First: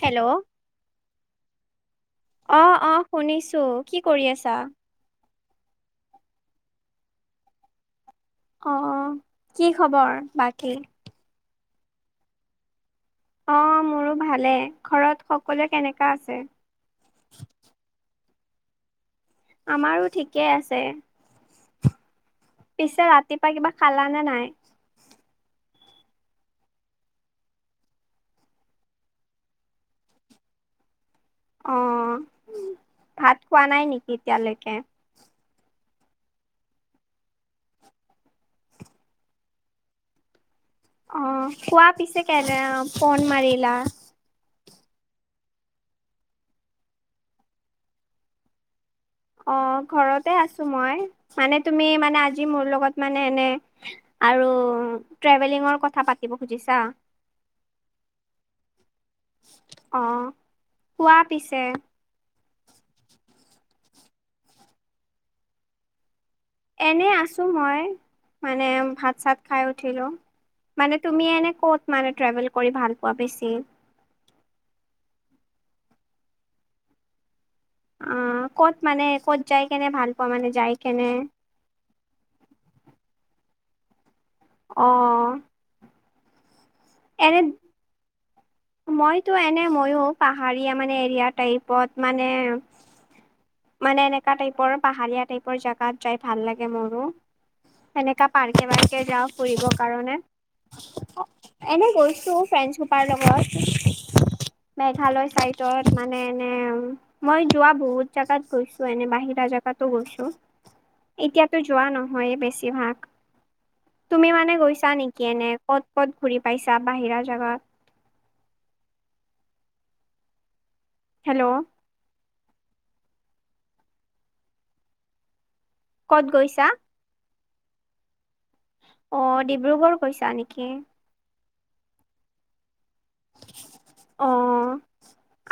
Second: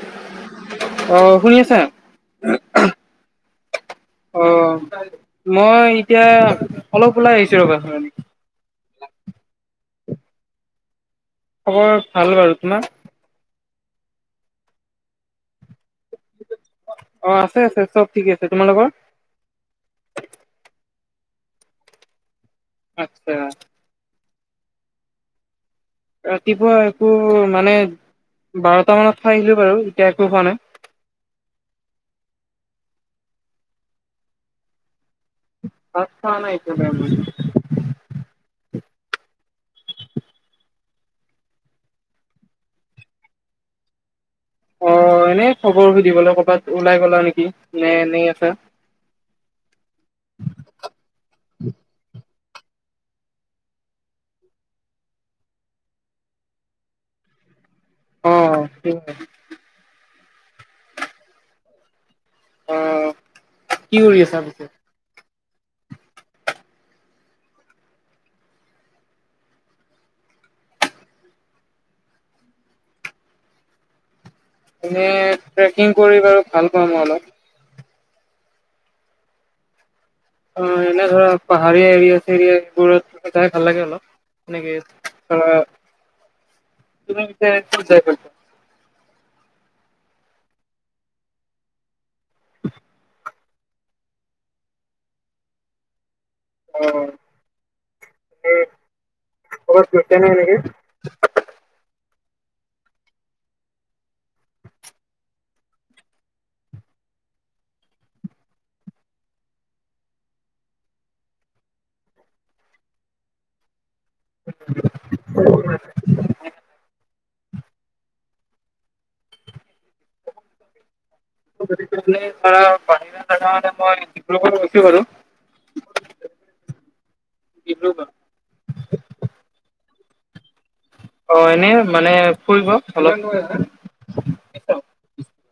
Hello অহ শুই আছা অ অ শুনিছো কি কৰি আছা অহ মই এতিয়া অলপ ওলাই আহিছো ৰবা অ কি খবৰ বাকী খবৰ ভাল বাৰু তোমাৰ অ মোৰো ভালে ঘৰত সকলোৱে কেনেকা আছে অ আছে আছে চব থিকে আছে তোমালোকৰ আমাৰো ঠিকেই আছে পিছে আচ্ছা ৰাতিপুৱা কিবা খালানে নাই ৰাতিপুৱা একো মানে বাৰটা মানত খাই আহিলো বাৰু এতিয়া একো খোৱা নাই। অ ভাত খোৱা নাই নিকি এতিয়ালৈকে। ভাত খোৱা নাই এতিয়ালে অ কোৱা পিছে কেলে ফন মাৰিলা অ এনেই খবৰ সুধিবলৈ ক'বাত ওলাই গলা নিকি নে এনেই আছা অ ঘৰতে আছো মই মানে তুমি মানে আজি মোৰ লগত মানে এনে আৰু ট্ৰেভেলিঙৰ কথা পাতিব খুজিছা অ অ কোৱা পিছে অ কি কৰি আছা পিছে এনেই আছো মই মানে ভাত চাত খাই উঠিলো মানে তুমি এনে ক'ত মানে ট্ৰেভেল কৰি ভাল পোৱা বেছি এনে ট্ৰেকিং কৰি বাৰু ভাল পাওঁ মই অলপ অ ক'ত মানে ক'ত যাই কেনে ভাল পোৱা মানে অ, যাই এনে কেনে ধৰা পাহাৰীয়া এৰিয়া চেৰিয়া এইবোৰ এটাই ভাল লাগে অলপ এনেকে অ ধৰা, এনে তুমি [unintelligible] মইতো এনে মইও, পাহাৰীয়া মানে এৰিয়া টাইপত মানে মানে এনেকা টাইপৰ পাহাৰীয়া টাইপৰ জাগাত যাই ভাল লাগে অ মোৰো। সেনেকা পাৰ্কে পাৰ্কে যাওঁ ফুৰিব ক'ৰবাত গৈছা কাৰণে। নে এনেকে এনে গৈছো ফ্ৰেণ্ডচ সোপাৰ লগত। মেঘালয় চাইডত মানে এনে মই যোৱা বহুত জাগাত গৈছো, এনে বাহিৰা জেগাতো গৈছো। এতিয়াতো যোৱা নহয়েই বেছিভাগ। তুমি মানে গৈছা নেকি এনে, ক'ত ক'ত ঘুৰি পাইছা বাহিৰা জেগাত? হেল্ল' [unintelligible] ধৰা বাহিৰা জাগা মানে মই ডিব্ৰুগড় গৈছো বাৰু। ক'ত গৈছা? ডিব্ৰুগড়। অ, ডিব্ৰুগড় কৈছা নেকি? অ, এনেও মানে ফুৰিব [unintelligible] অ',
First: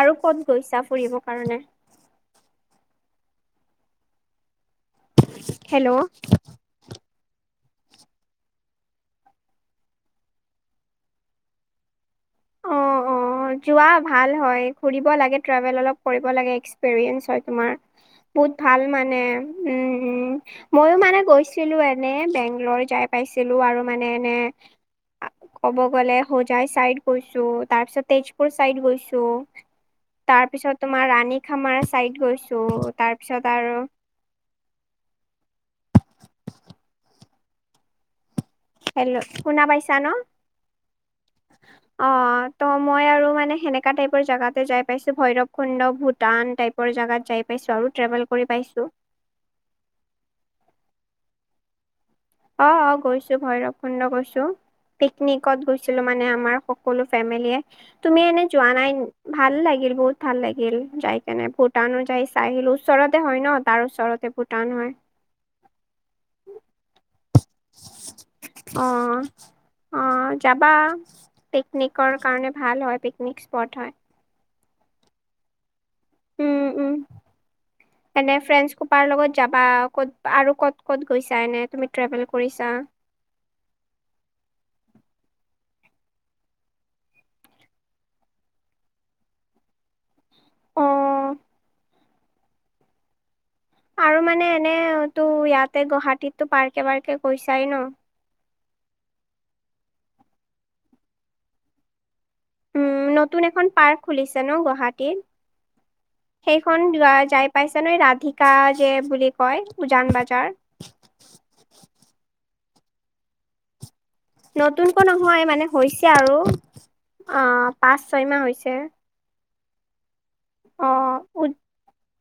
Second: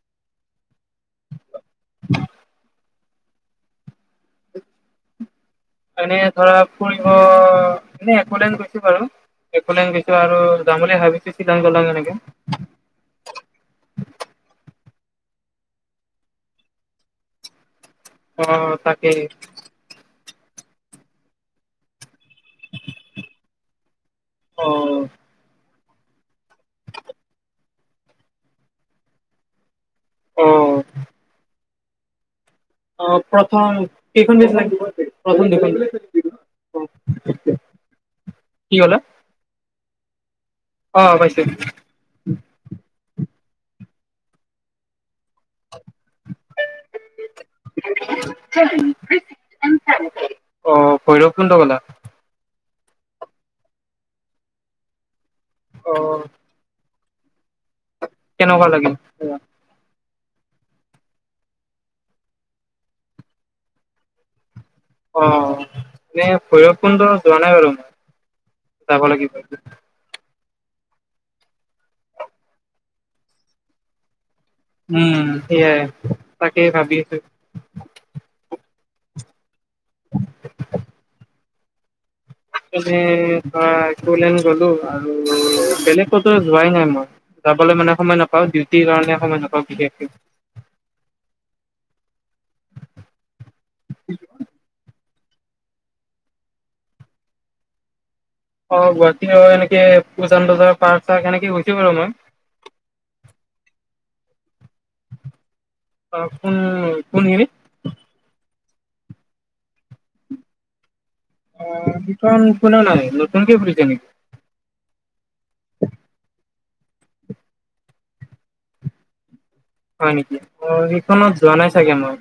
আৰু ক'ত গৈছা, ফুৰিব কাৰণে? [inaudible] হেল্ল' এনেই ধৰা ফুৰিব, এনেই এক'লেণ্ড গৈছো বাৰু এক'লেণ্ড গৈছো আৰু যাম বুলি ভাবিছো চিলং জলং এনেকে অ অ, যোৱা ভাল হয়, ঘুৰিব লাগে ট্ৰেভেল অলপ কৰিব লাগে, এক্সপেৰিয়েঞ্চ হয় তোমাৰ। অ বহুত ভাল মানে, তাকেই উম, উম, মইও মানে গৈছ ছিলো, এনে বেংল'ৰ যাই পাইছিলো আৰু মানে এনে ক'ব গ'লে হোজাই চাইদ গৈছো, তাৰ পিছত তেজপুৰ চাইদ গৈছো অ অ তাৰ পিছত তোমাৰ ৰাণী খামাৰ চাইড গৈছো, তাৰপিছত আৰু এইখন বেছ লাগিব তোক [unintelligible] হেল্ল', শুনা পাইছা ন'? অ' পাইছোঁ। অ', ত' মই আৰু মানে সেনেকা টাইপৰ জাগাতে যাই পাইছো ভৈৰৱ কুণ্ড, ভূটান টাইপৰ জেগাত যাই পাইছোঁ আৰু, ট্ৰেভেল কৰি পাইছোঁ। অ' ভৈৰৱকুণ্ড গলা? অ', গৈছো, ভৈৰৱকুণ্ড গৈছো। পিকনিকত অ গৈছিলো মানে আমাৰ সকলো ফেমিলিয়ে, তুমি এনে কেনেকুৱা যোৱা লাগিল নাই ভাল লাগিল বহুত। ভাল লাগিল যাই কেনে, ভূটানো যাই চাই আহিলোঁ, ওচৰতে হয় ন, তাৰ ওচৰতে ভূটান হয়। অ' এনে ভৈৰৱকুণ্ড যোৱা নাই বাৰু মই, অ যাব লাগিব। অ, যাবা, পিকনিকৰ কাৰণে ভাল হয়, পিকনিক স্পট হয়। উম, সেইয়াই, তাকে উম উম। ভাবি আছোঁ। এনে ফ্ৰেণ্ডচ সোপাৰ লগত যাবা, ক'ত আৰু ক'ত ক'ত গৈছা এনে? তুমি ট্ৰেভেল কৰিছা? এনে ধৰা [unintelligible] গলো আৰু বেলেগ ক'তো যোৱাই নাই মই। যাবলৈ মানে সময় নাপাওঁ, ডিউটিৰ কাৰণে সময় নাপাওঁ বিশেষকে। অ' আৰু মানে এনেতো ইয়াতে গুৱাহাটীতে পাৰ্কে পাৰ্কে গৈছাই ন? অ' গুৱাহাটী এনেকে উজান বজাৰ পাৰ্ক চাৰ্ক এনেকে গৈছোঁ বাৰু মই। উম, নতুন এখন পাৰ্ক খুলিছে ন গুৱাহাট টিত অ কোন সেইখন যোৱা কোনখিনিত যাই পাইছ যেনেই ৰাধিকা যে বুলি কয় উজান বাজাৰ অ', কুনে নাই নতুনকে খুলিছে নেকি? নতুনকৈ নহয় মানে হৈছে আৰু অ', পাঁচ ছয় মাহ হৈছে। হয় নেকি, অ', সেইখনত যোৱা নাই চাগে মই।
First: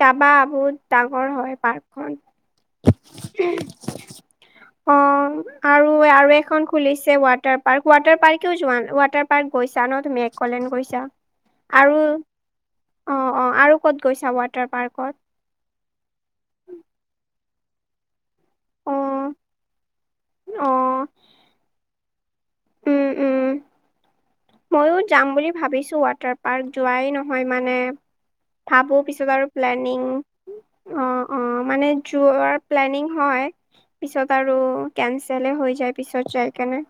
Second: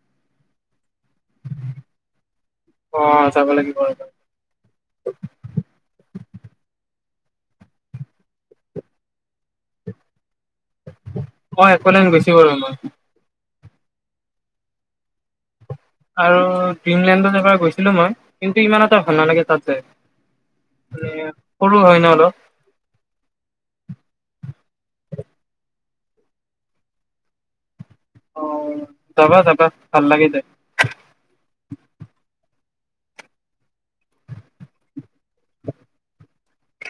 যাবা বহুত ডাঙৰ হয় পাৰ্কখন। অ যাব লাগিব ৰবা অ', আৰু আৰু এখন খুলিছে ৱাটাৰ পাৰ্ক ৱাটাৰ পাৰ্কেও যোৱা নাই ৱাটাৰ পাৰ্ক গৈছা ন তুমি, একলেন গৈছা অ আৰু [unintelligible] অ', অ', আৰু ক'ত গৈছা ৱাটাৰ পাৰ্কত? আৰু ড্ৰিমলেণ্ডত এবাৰ গৈছিলোঁ মই। কিন্তু ইমান এটা ভাল অ' নালাগে তাত যায় অ' মানে সৰু হয় ন অলপ। উম, উম। মইও যাম বুলি ভাবিছোঁ ৱাটাৰ পাৰ্ক, যোৱাই নহয় মানে অ ভাবো পিছত যাবা আৰু যাবা প্লেনিং ভাল লাগে যাই অ', অ', মানে যোৱাৰ প্লেনিং হয়। পিছত আৰু কেনচেলে হৈ যায়, পিছত যাই কেনে।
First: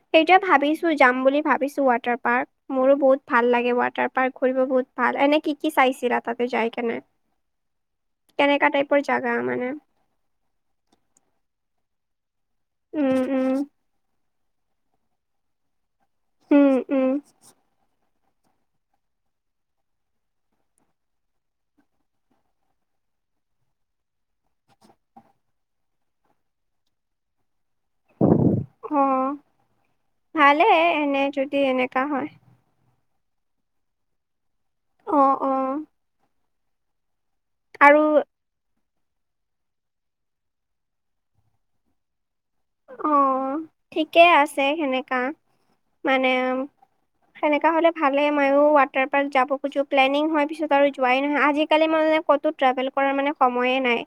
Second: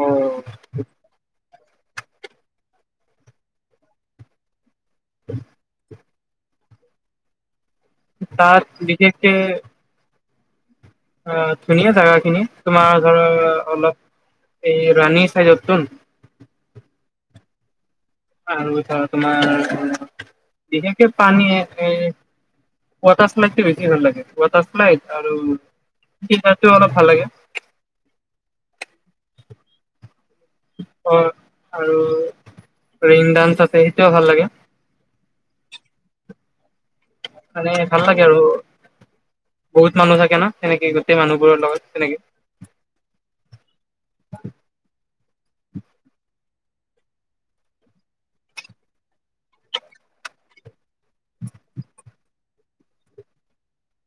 অ এতিয়া ভাবিছোঁ যাম বুলি ভাবিছোঁ ৱাটাৰ পাৰ্ক মোৰো বহুত ভাল লাগে ৱাটাৰ পাৰ্ক ঘুৰিব বহুত ভাল এনেই কি, কি চাইছিলা তাতে যাই কেনে, তাত কেনেকা টাইপৰ বিশেষকে জাগা মানে। অ', ধুনীয়া জাগাখিনি তোমাৰ ধৰ উম উম অলপ এই ৰাণী চাইদততোন। উম, উম। আৰু ধৰ তোমাৰ বিশেষকে পানী আছে ৱাটাৰ্লাইড বেছি ভাল লাগে, ৱাটাৰ্লাইড আৰু কিবা অলপ ভাল লাগে অ', ভালেই এনে যদি এনেকা হয়। ৰেইন ডান্স আছে সেইটোও ভাল লাগে। অ', অ'। মানে ভাল লাগে আৰু বহুত মানুহ থাকে না সেনেকে গোটেই মানুহ বোৰৰ লগত তেনেকে অ', ঠিকেই আছে সেনেকা মানে সেনেকা হ'লে ভালে, ময়ো ৱাটাৰ পাৰ্ক যাব খোজছো প্লেনিং হয় পিছত আৰু যোৱাই নহয়, আজিকালি মানে ক ত' ট্ৰেভেল কৰাৰ মানে সময়ে নাই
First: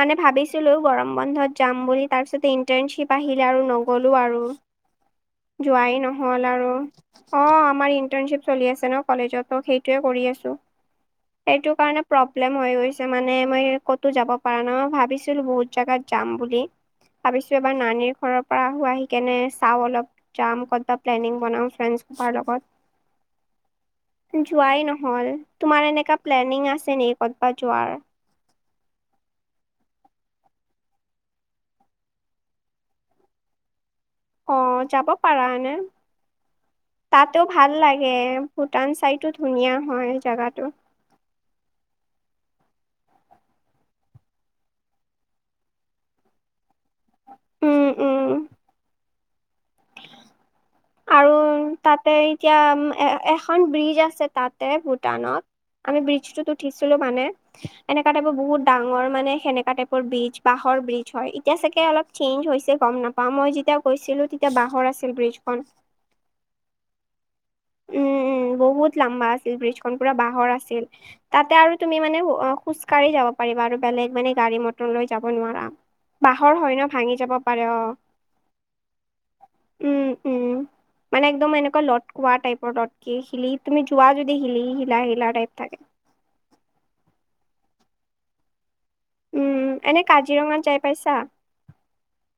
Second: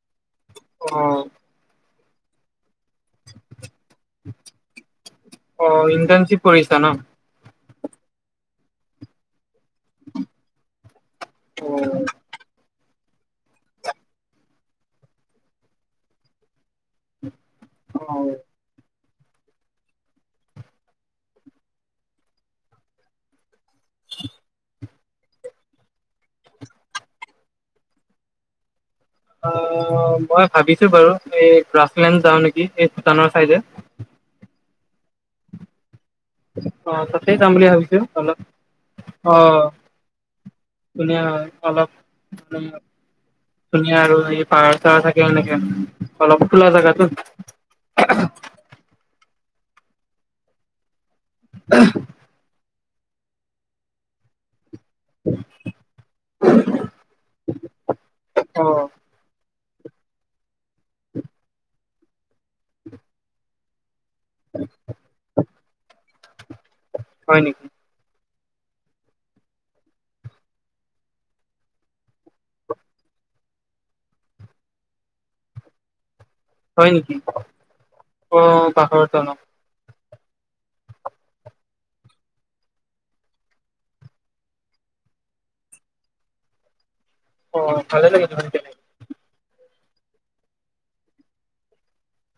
মানে ভাবিছোঁ ভাবিছিলোঁ অ গৰম বন্ধত যাম বুলি, তাৰ পিছতে ইণ্টাৰ্নশ্বিপ আহিলে আৰু নগ নগলো আৰু অ যোৱাই ইণ্টাৰ্ণশ্বিপ নহ'ল আৰু কৰিছা ন অ', আমাৰ ইন্টাৰ্ণশ্বিপ চলি আছে ন কলেজত ত সেইটোৱে কৰি আছোঁ। সেইটো কাৰণে প্ৰব্লেম প্ৰব্লেম হৈ গৈছে মানে মই ক'তো যাব পৰা নাই মই ভাবিছিলোঁ বহুত জাগাত যাম বুলি ভাবিছোঁ এবাৰ অ নানীৰ ঘৰত তাৰ পৰা আহি কেনে চাওঁ অলপ, যাম ক'ত বা প্লেনিং বনাওঁ ফ্ৰেঞ্চ সোপাৰ লগত [inaudible] যোৱাই নহ'ল তোমাৰ এনেকা প্লেনিং আছে নেকি ক'বাত যোৱাৰ অ', মই ভাবিছোঁ বাৰু এই গ্ৰাছলেণ্ড যাওঁ নেকি, এই ভূটানৰ চাইডে। অ', যাব পাৰা এনে। অ তাতে তাতো যাম বুলি ভাল ভাবিছো লাগে, অলপ ভূটান চাইডো অ ধুনীয়া হয় জাগাটো। ধুনীয়া হয় অলপ ভূটানখন। ধুনীয়া আৰু এই পাহাৰ চাহাৰ থাকে সেনেকে অলপ খোলা জাগাটো। উম, উম। আৰু তাতে এতিয়া এ এখন ব্ৰিজ আছে তাতে ভূটানত, আমি ব্ৰিজ টোত উঠিছিলো মানে, এনেকা টাইপৰ অ বহুত ডাঙৰ মানে সেনেকা টাইপ ব্ৰীজ বাঁহৰ ব্ৰীজ হয়। এতিয়া চাগে অলপ চেঞ্জ হৈছে গম নাপাওঁ মই যেতিয়া গৈছিলো সেই বাঁহৰ আছিল ব্ৰীজখন হয়' নেকি? উম' উম' বহুত লম্বা আছিল ব্ৰীজখন পুৰা বাঁহৰ আছিল। তাতে আৰু তুমি মানে অ'খোজকাঢ়ি যাব পাৰিবা, আৰু বেলেগ মানে গাড়ী মটৰ লৈ যাব নোৱাৰা। বাঁহৰ হয় ন, ভাঙি যাব পাৰে। অ' অ পাহৰ তলত উম' উম--মানে একদম এনেকুৱা ল লতকোৱা টাইপৰ লতকি শিলি তুমি যোৱা যদি হিলি হিলা হিলা টাইপ থাকে। অ' ভালে লাগে তেনেকে। উম' এনে কাজিৰঙাত যাই পাইছা?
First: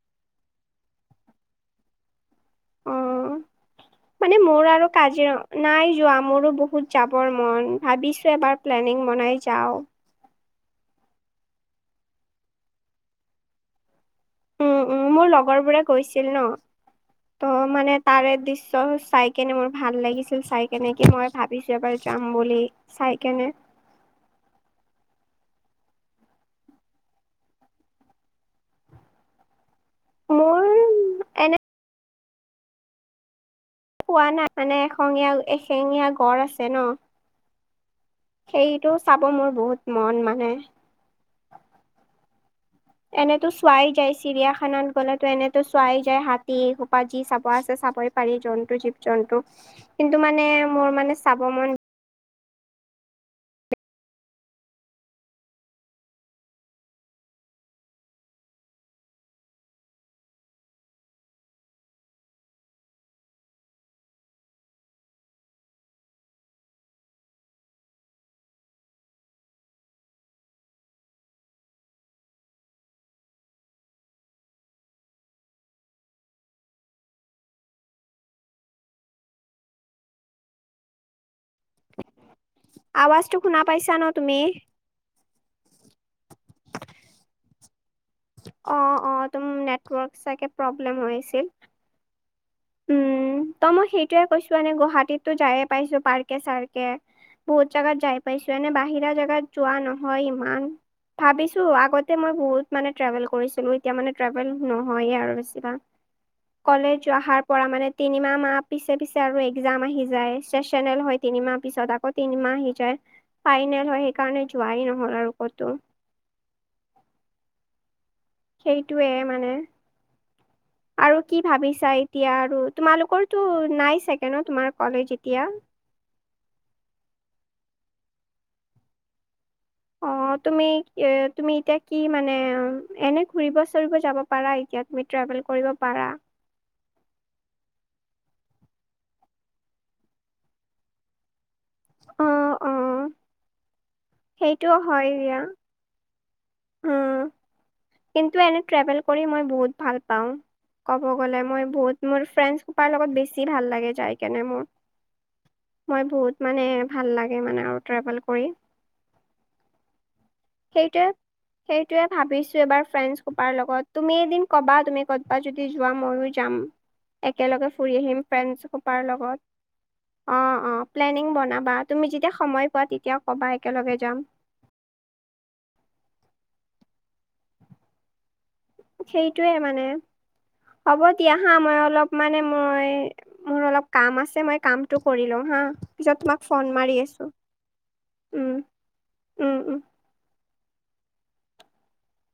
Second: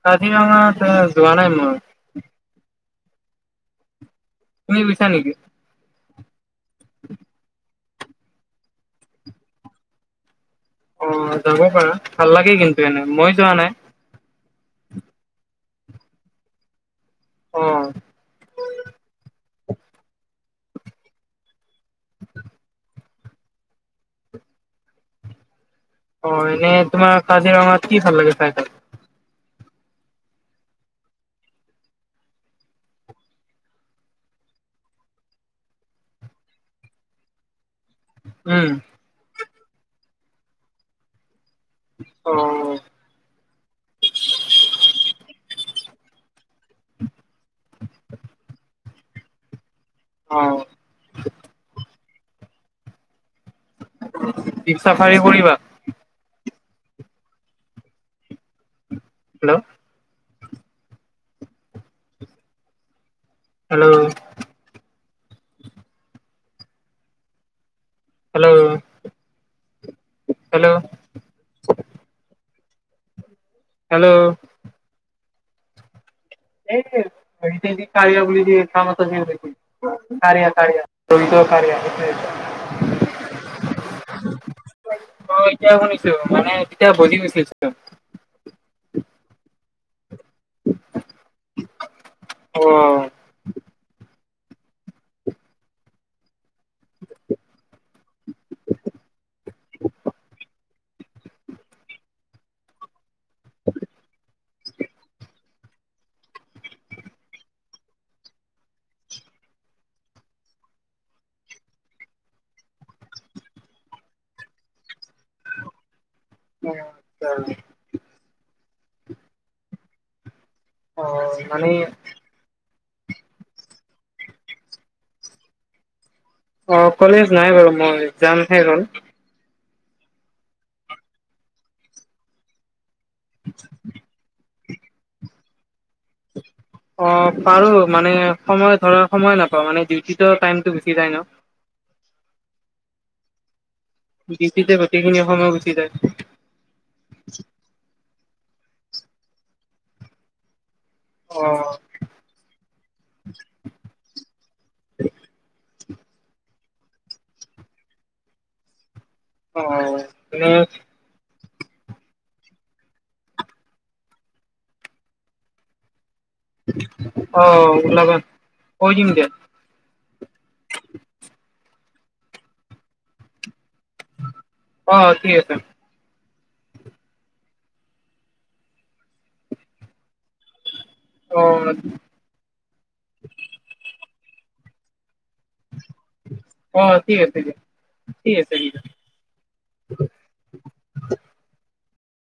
কাজিৰঙাত এই, যোৱা নাই মই। অ। মানে মোৰ তুমি আৰু গৈছা নেকি কাজিৰঙা, নাই যোৱা মোৰো বহুত যাবৰ মন ভাবিছোঁ এবাৰ প্লেনিং বনাই যাওঁ। অ' যাব পাৰা ভাল লাগে কিন্তু এনে, মই যোৱা নাই। উম' উম' মোৰ লগৰ বোৰে গৈছিল ন? ত অ মানে তাৰে দৃশ্য চাই। কেনে মোৰ ভাল লাগিছিল। চাই কেনে কি মই ভাবিছোঁ এবাৰ যাম বুলি চাই কেনে অ' এনে তোমাৰ কাজিৰঙাত কি ভাল লাগে? চাইডত, মোৰ এনে, পোৱা নাই মানে এশিঙীয়া ল' এশিঙীয়া গড় আছে ন? উম সেইটো চাবৰ মোৰ বহুত মন মানে, অ' এনেটো চোৱাই যায়। চিৰিয়াখানাত গ'লেটো এনেটো চোৱাই যায়, হাতী সোপা যি চাব চাবই পাৰি জন্তু, জীৱ -জন্তু কিন্তু অ মানে মোৰ মানে চাব মন জিপ চাফাৰী কৰিবা? Hello hello hello hello, hello [unintelligible] কাৰিয়া, কাৰিয়া ৰহিতৰ কাৰিয়া, সেইটোৱে। আৱাজটো শুনা পাইছা ন তুমি? অ' এতিয়া শুনিছোঁ মানে, তেতিয়া বজি গৈছিলে ভয়জটো। অ' অ' তোমাৰ নেটৱৰ্ক চাগে প্ৰব্লেম হৈ আছিল। অ', উম ত মই সেইটোয়ে কৈছো এনে গুৱাহাটীতো যায়ে পাইছো পাৰ্কে চাৰ্কে বহুত জোগাত যাই পাইছো। এনে বাহিৰা জেগাত যোৱা নহয় ইমান ভাবিছো আগতে মই বহুত মানে ট্ৰেভেল কৰিছিলো। এতিয়া মানে ট্ৰেভেল নহয়ে আৰু বেছি বা কলেজ অহাৰ কৰা মানে তিনিমাহ মাহ পিছে পিছে আৰু একজাম আহি যায় চেচনেল হয় তিনিমাহ পিছত আগত তিনিমাহ সি যায় ফাইনেল হয় সেইকাৰণে যোৱাই নহল আৰু ক'তো উম সেইটোৱে মানে অ আৰু কি মানে ভাবিছা এতিয়া আৰু তোমালোকৰতো নাই চাগে ন, তোমাৰ কলেজ এতিয়া। অ', কলেজ নাই বাৰু, মোৰ এক্সজাম শেষ হ'ল। অ', তুমি এ, তুমি এতিয়া কি মানে, এনে ফুৰিব-চুৰিব যাব পাৰা এতিয়া তুমি ট্ৰেভেল কৰিব পাৰা। [inaudible] অ', পাৰো মানে সময় ধৰা সময় নাপাও, মানে ডিউটি টাইমতটো গুচি যায় ন। অ', অ। সেইটো ডিউটিতে হয় গোটেইখিনি দিয়া। সময় গুচি যায়। উম, কিন্তু এনে ট্ৰেভেল কৰি মই বহুত ভাল পাওঁ। ক'ব অ গ'লে, মই বহুত মোৰ ফ্ৰেণ্ড কোপাৰ লগত বেছি ভাল লাগে, যাই কেনে মোৰ। মই বহুত মানে ভাল লাগে মানে আৰু ট্ৰেভেল কৰি। অ', অ', মানে সেইটোৱে, সেইটোৱে ভাবিছো এবাৰ ফ্ৰেণ্ড কোপাৰ লগত, তুমি এদিন ক'বা তুমি ক'ৰবাত যদি যোৱা ময়ো যাম, অ একেলগে ফুৰি ওলাবা আহিম ফ্ৰেন্সে কৈ খোপাৰ দিম দিয়া লগত। অ', অ, প্লেনিং বনাবা, তুমি যেতিয়া সময় পোৱা তেতিয়া কবা, একেলগে যাম। অ', ঠিক আছে। সেইটোয়ে মানে, হ'ব দিয়া অ হা, মই অলপ মানে মই, মোৰ অলপ কাম আছে, মই কাম কৰি লও হা, পিছত তোমাক ফোন অ মাৰি ঠিক আছো, আছে দিয়া। ঠিক উম আছে ঠিক আছে উম।